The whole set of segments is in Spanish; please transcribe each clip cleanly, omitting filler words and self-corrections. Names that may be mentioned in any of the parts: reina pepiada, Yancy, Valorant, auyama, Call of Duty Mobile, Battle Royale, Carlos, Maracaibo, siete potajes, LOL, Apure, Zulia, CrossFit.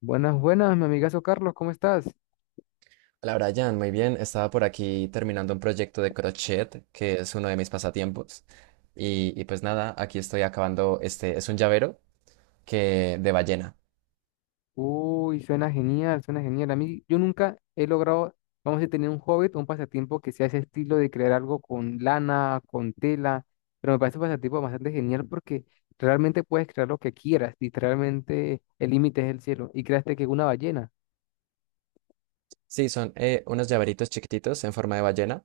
Buenas, buenas, mi amigazo Carlos, ¿cómo estás? Hola Brian, muy bien. Estaba por aquí terminando un proyecto de crochet, que es uno de mis pasatiempos. Y pues nada, aquí estoy acabando este, es un llavero que de ballena. Uy, suena genial, suena genial. A mí, yo nunca he logrado, vamos a decir, tener un hobby o un pasatiempo que sea ese estilo de crear algo con lana, con tela, pero me parece un pasatiempo bastante genial porque realmente puedes crear lo que quieras, literalmente el límite es el cielo. Y creaste que una ballena, Sí, son unos llaveritos chiquititos en forma de ballena.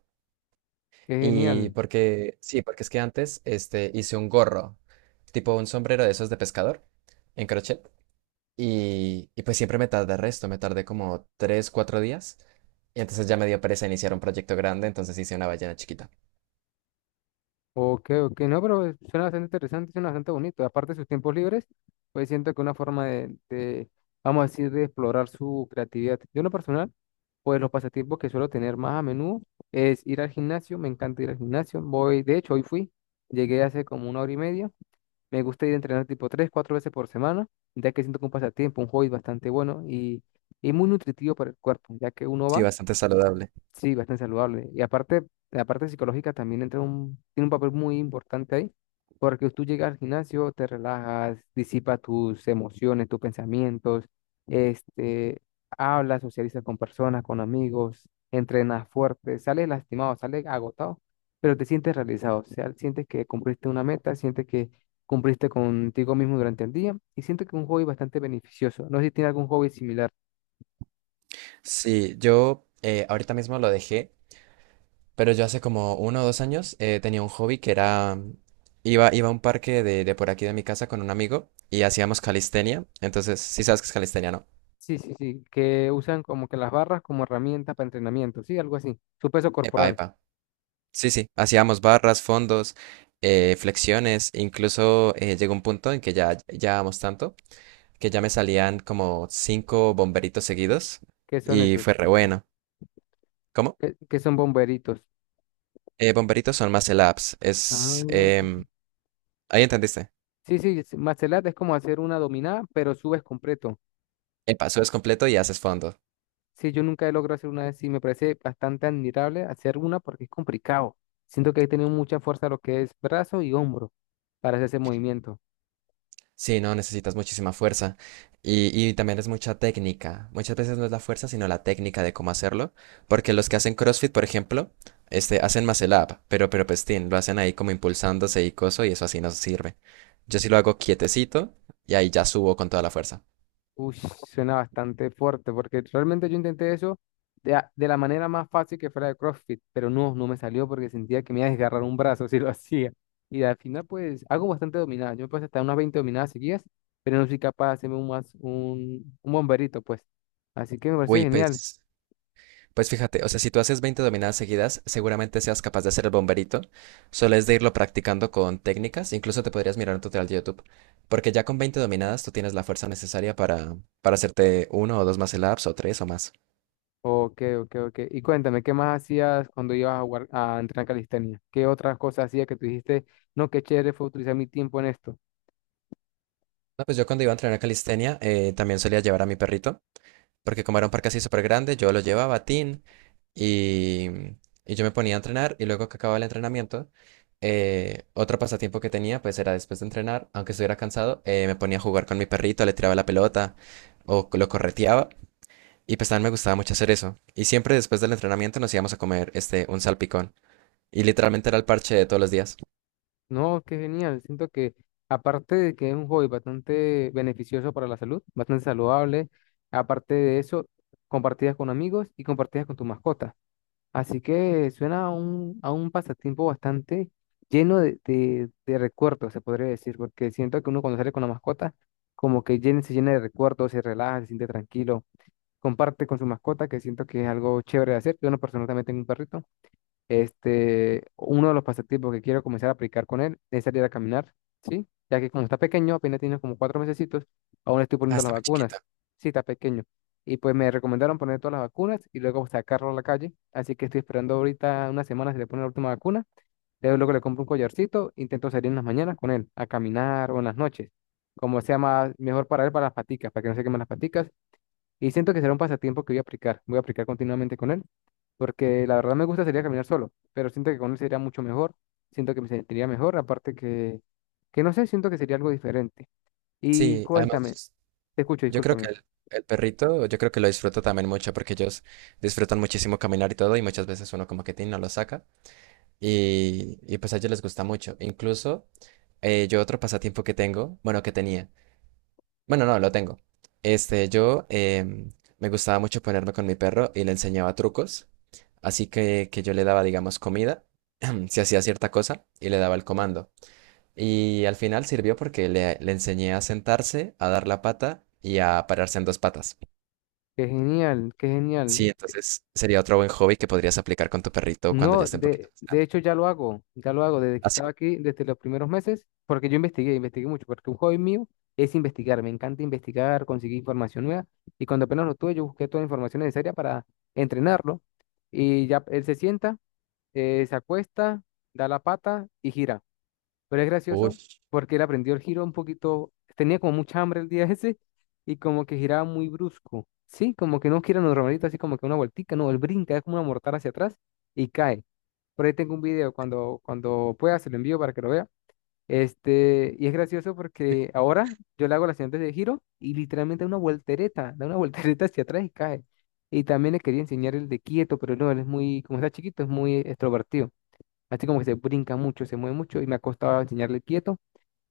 qué Y genial. porque, sí, porque es que antes este, hice un gorro, tipo un sombrero de esos de pescador, en crochet. Y pues siempre me tardé resto, me tardé como 3 4 días. Y entonces ya me dio pereza iniciar un proyecto grande, entonces hice una ballena chiquita. Ok, ok, no, pero suena bastante interesante, suena bastante bonito. Aparte de sus tiempos libres, pues siento que una forma vamos a decir, de explorar su creatividad. Yo en lo personal, pues los pasatiempos que suelo tener más a menudo es ir al gimnasio, me encanta ir al gimnasio. Voy, de hecho, hoy fui, llegué hace como una hora y media. Me gusta ir a entrenar tipo tres, cuatro veces por semana, ya que siento que un pasatiempo, un hobby bastante bueno y muy nutritivo para el cuerpo, ya que uno Sí, va. bastante saludable. Sí, bastante saludable. Y aparte, la parte psicológica también entra un, tiene un papel muy importante ahí, porque tú llegas al gimnasio, te relajas, disipas tus emociones, tus pensamientos, este, hablas, socializas con personas, con amigos, entrenas fuerte, sales lastimado, sales agotado, pero te sientes realizado, o sea, sientes que cumpliste una meta, sientes que cumpliste contigo mismo durante el día y siento que es un hobby bastante beneficioso. No sé si tiene algún hobby similar. Sí, yo ahorita mismo lo dejé, pero yo hace como 1 o 2 años tenía un hobby que era, iba a un parque de por aquí de mi casa con un amigo y hacíamos calistenia. Entonces, sí sabes qué es calistenia, ¿no? Sí, sí, sí, que usan como que las barras como herramienta para entrenamiento, sí, algo así. Su peso Epa, corporal, epa. Sí, sí, hacíamos barras, fondos, flexiones, incluso llegó un punto en que ya llevábamos tanto que ya me salían como cinco bomberitos seguidos ¿qué son y fue esos? re bueno. ¿Cómo? ¿Qué, qué son bomberitos? Bomberitos son más ups, Ah. Ahí entendiste. Sí, sí, es- martial art es como hacer una dominada, pero subes completo. Epa, subes completo y haces fondo. Sí, yo nunca he logrado hacer una de sí, me parece bastante admirable hacer una porque es complicado. Siento que he tenido mucha fuerza lo que es brazo y hombro para hacer ese movimiento. Sí, no, necesitas muchísima fuerza. Y también es mucha técnica. Muchas veces no es la fuerza, sino la técnica de cómo hacerlo. Porque los que hacen CrossFit, por ejemplo, este, hacen muscle up, pero pestín, lo hacen ahí como impulsándose y coso, y eso así no sirve. Yo sí lo hago quietecito y ahí ya subo con toda la fuerza. Uy, suena bastante fuerte, porque realmente yo intenté eso de, a- de la manera más fácil que fuera de CrossFit, pero no, no me salió porque sentía que me iba a desgarrar un brazo si lo hacía. Y al final, pues, hago bastante dominadas. Yo me pasé hasta unas 20 dominadas seguidas, pero no soy capaz de hacerme un bomberito, pues. Así que me parece Uy, genial. pues. Pues fíjate, o sea, si tú haces 20 dominadas seguidas, seguramente seas capaz de hacer el bomberito. Solo es de irlo practicando con técnicas. Incluso te podrías mirar un tutorial de YouTube. Porque ya con 20 dominadas tú tienes la fuerza necesaria para, hacerte uno o dos más ups o tres o más. Ok, ok, ok. Y cuéntame, ¿qué más hacías cuando ibas a, guar- a entrenar calistenia? ¿Qué otras cosas hacías que tú dijiste, no, qué chévere fue utilizar mi tiempo en esto? No, pues yo cuando iba a entrenar calistenia también solía llevar a mi perrito. Porque como era un parque así súper grande, yo lo llevaba a tin. Y, y yo me ponía a entrenar y luego que acababa el entrenamiento, otro pasatiempo que tenía pues era después de entrenar, aunque estuviera cansado, me ponía a jugar con mi perrito, le tiraba la pelota o lo correteaba y pues también me gustaba mucho hacer eso. Y siempre después del entrenamiento nos íbamos a comer este un salpicón y literalmente era el parche de todos los días. No, qué genial. Siento que aparte de que es un hobby bastante beneficioso para la salud, bastante saludable, aparte de eso, compartidas con amigos y compartidas con tu mascota. Así que suena a un pasatiempo bastante lleno de recuerdos, se podría decir, porque siento que uno cuando sale con la mascota, como que llena, se llena de recuerdos, se relaja, se siente tranquilo, comparte con su mascota, que siento que es algo chévere de hacer. Yo en lo personal también tengo un perrito. Uno de los pasatiempos que quiero comenzar a aplicar con él es salir a caminar, ¿sí? Ya que como está pequeño, apenas tiene como 4 mesecitos, aún le estoy poniendo las Hasta muy vacunas. chiquita. Sí, está pequeño. Y pues me recomendaron poner todas las vacunas y luego sacarlo a la calle. Así que estoy esperando ahorita unas semanas si le pone la última vacuna. Luego, luego le compro un collarcito, intento salir en las mañanas con él, a caminar o en las noches, como sea más mejor para él, para las paticas, para que no se quemen las paticas y siento que será un pasatiempo que voy a aplicar continuamente con él, porque la verdad me gusta sería caminar solo, pero siento que con él sería mucho mejor, siento que me sentiría mejor, aparte que no sé, siento que sería algo diferente. Y Sí, cuéntame, además te escucho, yo creo que discúlpame. el, perrito, yo creo que lo disfruto también mucho porque ellos disfrutan muchísimo caminar y todo y muchas veces uno como que tiene no lo saca. Y pues a ellos les gusta mucho. Incluso yo otro pasatiempo que tengo, bueno, que tenía, bueno, no, lo tengo. Este, yo me gustaba mucho ponerme con mi perro y le enseñaba trucos, así que yo le daba, digamos, comida, si hacía cierta cosa, y le daba el comando. Y al final sirvió porque le enseñé a sentarse, a dar la pata y a pararse en dos patas. Qué genial, qué Sí, genial. entonces sería otro buen hobby que podrías aplicar con tu perrito cuando ya No, esté un poquito de, más de grande. hecho ya lo hago desde que ¿Así? estaba aquí, desde los primeros meses, porque yo investigué, investigué mucho, porque un hobby mío es investigar, me encanta investigar, conseguir información nueva, y cuando apenas lo tuve, yo busqué toda la información necesaria para entrenarlo, y ya él se sienta, se acuesta, da la pata y gira. Pero es Uy. gracioso porque él aprendió el giro un poquito, tenía como mucha hambre el día ese y como que giraba muy brusco. Sí, como que no gira normalito, así como que una vueltica, no, él brinca, es como una mortal hacia atrás y cae. Por ahí tengo un video, cuando, cuando pueda se lo envío para que lo vea. Y es gracioso porque ahora yo le hago las siguientes de giro y literalmente da una voltereta, da una voltereta hacia atrás y cae. Y también le quería enseñar el de quieto, pero no, él es muy, como está chiquito, es muy extrovertido. Así como que se brinca mucho, se mueve mucho y me ha costado enseñarle quieto.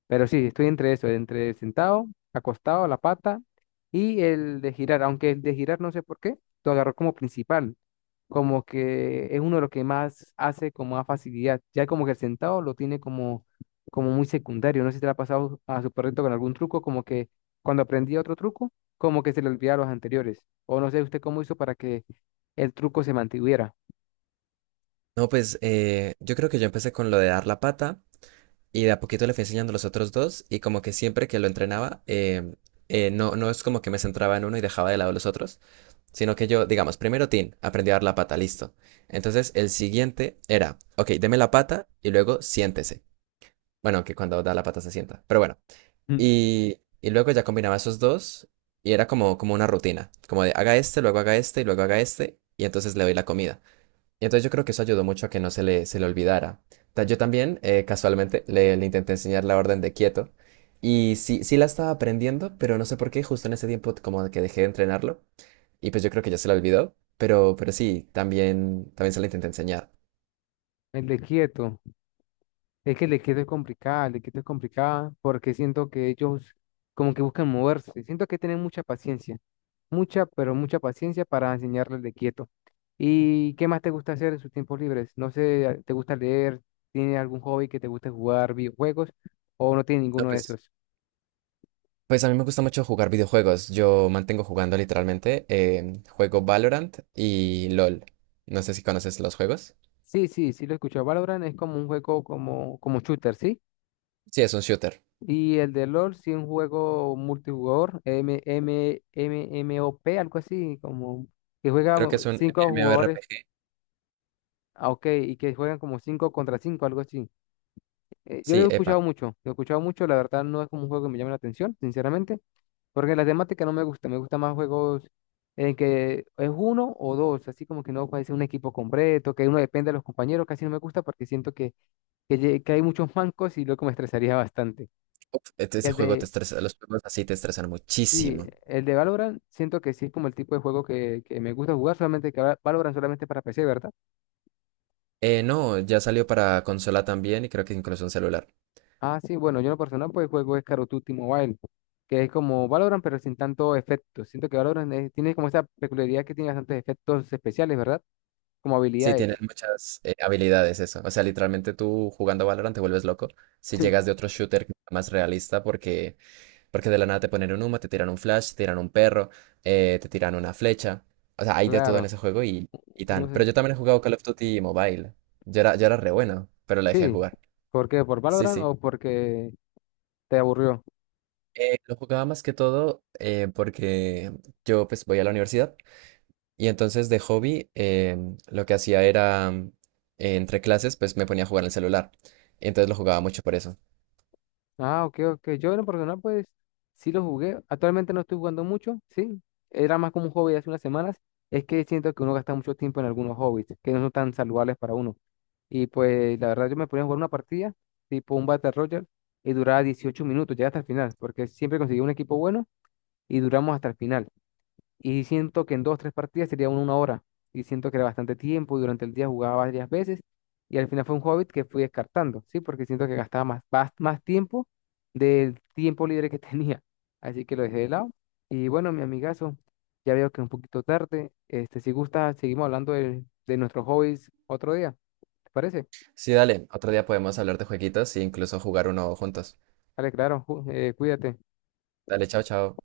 Pero sí, estoy entre eso, entre sentado, acostado, la pata y el de girar. Aunque el de girar no sé por qué, lo agarró como principal. Como que es uno de los que más hace con más facilidad. Ya como que el sentado lo tiene como, como muy secundario. No sé si te lo ha pasado a su perrito con algún truco, como que cuando aprendí otro truco, como que se le olvidaba los anteriores. O no sé usted cómo hizo para que el truco se mantuviera. No, pues yo creo que yo empecé con lo de dar la pata y de a poquito le fui enseñando los otros dos y como que siempre que lo entrenaba, no, no es como que me centraba en uno y dejaba de lado los otros, sino que yo, digamos, primero Tin, aprendí a dar la pata, listo. Entonces el siguiente era, ok, deme la pata y luego siéntese. Bueno, que cuando da la pata se sienta, pero bueno. Mm. Y luego ya combinaba esos dos y era como, como una rutina, como de haga este, luego haga este y luego haga este y entonces le doy la comida. Y entonces yo creo que eso ayudó mucho a que no se le, olvidara. Yo también, casualmente, le intenté enseñar la orden de quieto. Y sí, sí la estaba aprendiendo, pero no sé por qué, justo en ese tiempo como que dejé de entrenarlo. Y pues yo creo que ya se la olvidó. Pero sí, también se la intenté enseñar. El de quieto. Es que el equipo es complicado, el equipo es complicado porque siento que ellos como que buscan moverse. Siento que tienen mucha paciencia, mucha, pero mucha paciencia para enseñarles de quieto. ¿Y qué más te gusta hacer en sus tiempos libres? No sé, ¿te gusta leer? ¿Tiene algún hobby que te guste jugar videojuegos o no tiene No, ninguno de pues, esos? pues a mí me gusta mucho jugar videojuegos. Yo mantengo jugando literalmente. Juego Valorant y LOL. No sé si conoces los juegos. Sí, sí, sí lo he escuchado, Valorant es como un juego como, como shooter, ¿sí? Sí, es un shooter. Y el de LOL sí es un juego multijugador, MOP, algo así, como que juega Creo que es un 5 jugadores. MMORPG. Ah, ok, y que juegan como 5 contra 5, algo así. Yo lo he Sí, epa. escuchado mucho, lo he escuchado mucho, la verdad no es como un juego que me llame la atención, sinceramente, porque la temática no me gusta, me gusta más juegos en que es uno o dos, así como que no parece un equipo completo, que uno depende de los compañeros, casi no me gusta porque siento que, que hay muchos mancos y luego me estresaría bastante. Uf, Y ese el juego te de, estresa, los juegos así te estresan sí, muchísimo. el de Valorant, siento que sí es como el tipo de juego que me gusta jugar, solamente que ahora Valorant solamente para PC, ¿verdad? No, ya salió para consola también y creo que incluso un celular. Ah, sí, bueno, yo en lo personal pues juego es Call of Duty Mobile, que es como Valorant pero sin tanto efecto. Siento que Valorant es- tiene como esa peculiaridad que tiene bastantes efectos especiales, ¿verdad? Como Sí, habilidades. tienen muchas habilidades eso. O sea, literalmente tú jugando Valorant te vuelves loco. Si llegas de otro shooter más realista porque de la nada te ponen un humo, te tiran un flash, te tiran un perro, te tiran una flecha. O sea, hay de todo en Claro, ese juego y no tan. Pero sé. yo también he jugado Call of Duty Mobile. Yo era re bueno, pero la dejé de Sí, jugar. ¿por qué? ¿Por Sí, Valorant sí. o porque te aburrió? Lo jugaba más que todo porque yo pues voy a la universidad y entonces de hobby lo que hacía era entre clases pues me ponía a jugar en el celular. Entonces lo jugaba mucho por eso. Ah, ok, ok. Yo en lo personal, pues, sí lo jugué. Actualmente no estoy jugando mucho, sí. Era más como un hobby hace unas semanas. Es que siento que uno gasta mucho tiempo en algunos hobbies que no son tan saludables para uno. Y pues, la verdad, yo me ponía a jugar una partida, tipo un Battle Royale, y duraba 18 minutos, ya hasta el final, porque siempre conseguía un equipo bueno y duramos hasta el final. Y siento que en dos, tres partidas sería una hora. Y siento que era bastante tiempo y durante el día jugaba varias veces. Y al final fue un hobbit que fui descartando, ¿sí? Porque siento que gastaba más, más, más tiempo del tiempo libre que tenía. Así que lo dejé de lado. Y bueno, mi amigazo, ya veo que es un poquito tarde. Si gusta, seguimos hablando de nuestros hobbies otro día. ¿Te parece? Sí, dale, otro día podemos hablar de jueguitos e incluso jugar uno juntos. Vale, claro, ju- cuídate. Dale, chao, chao.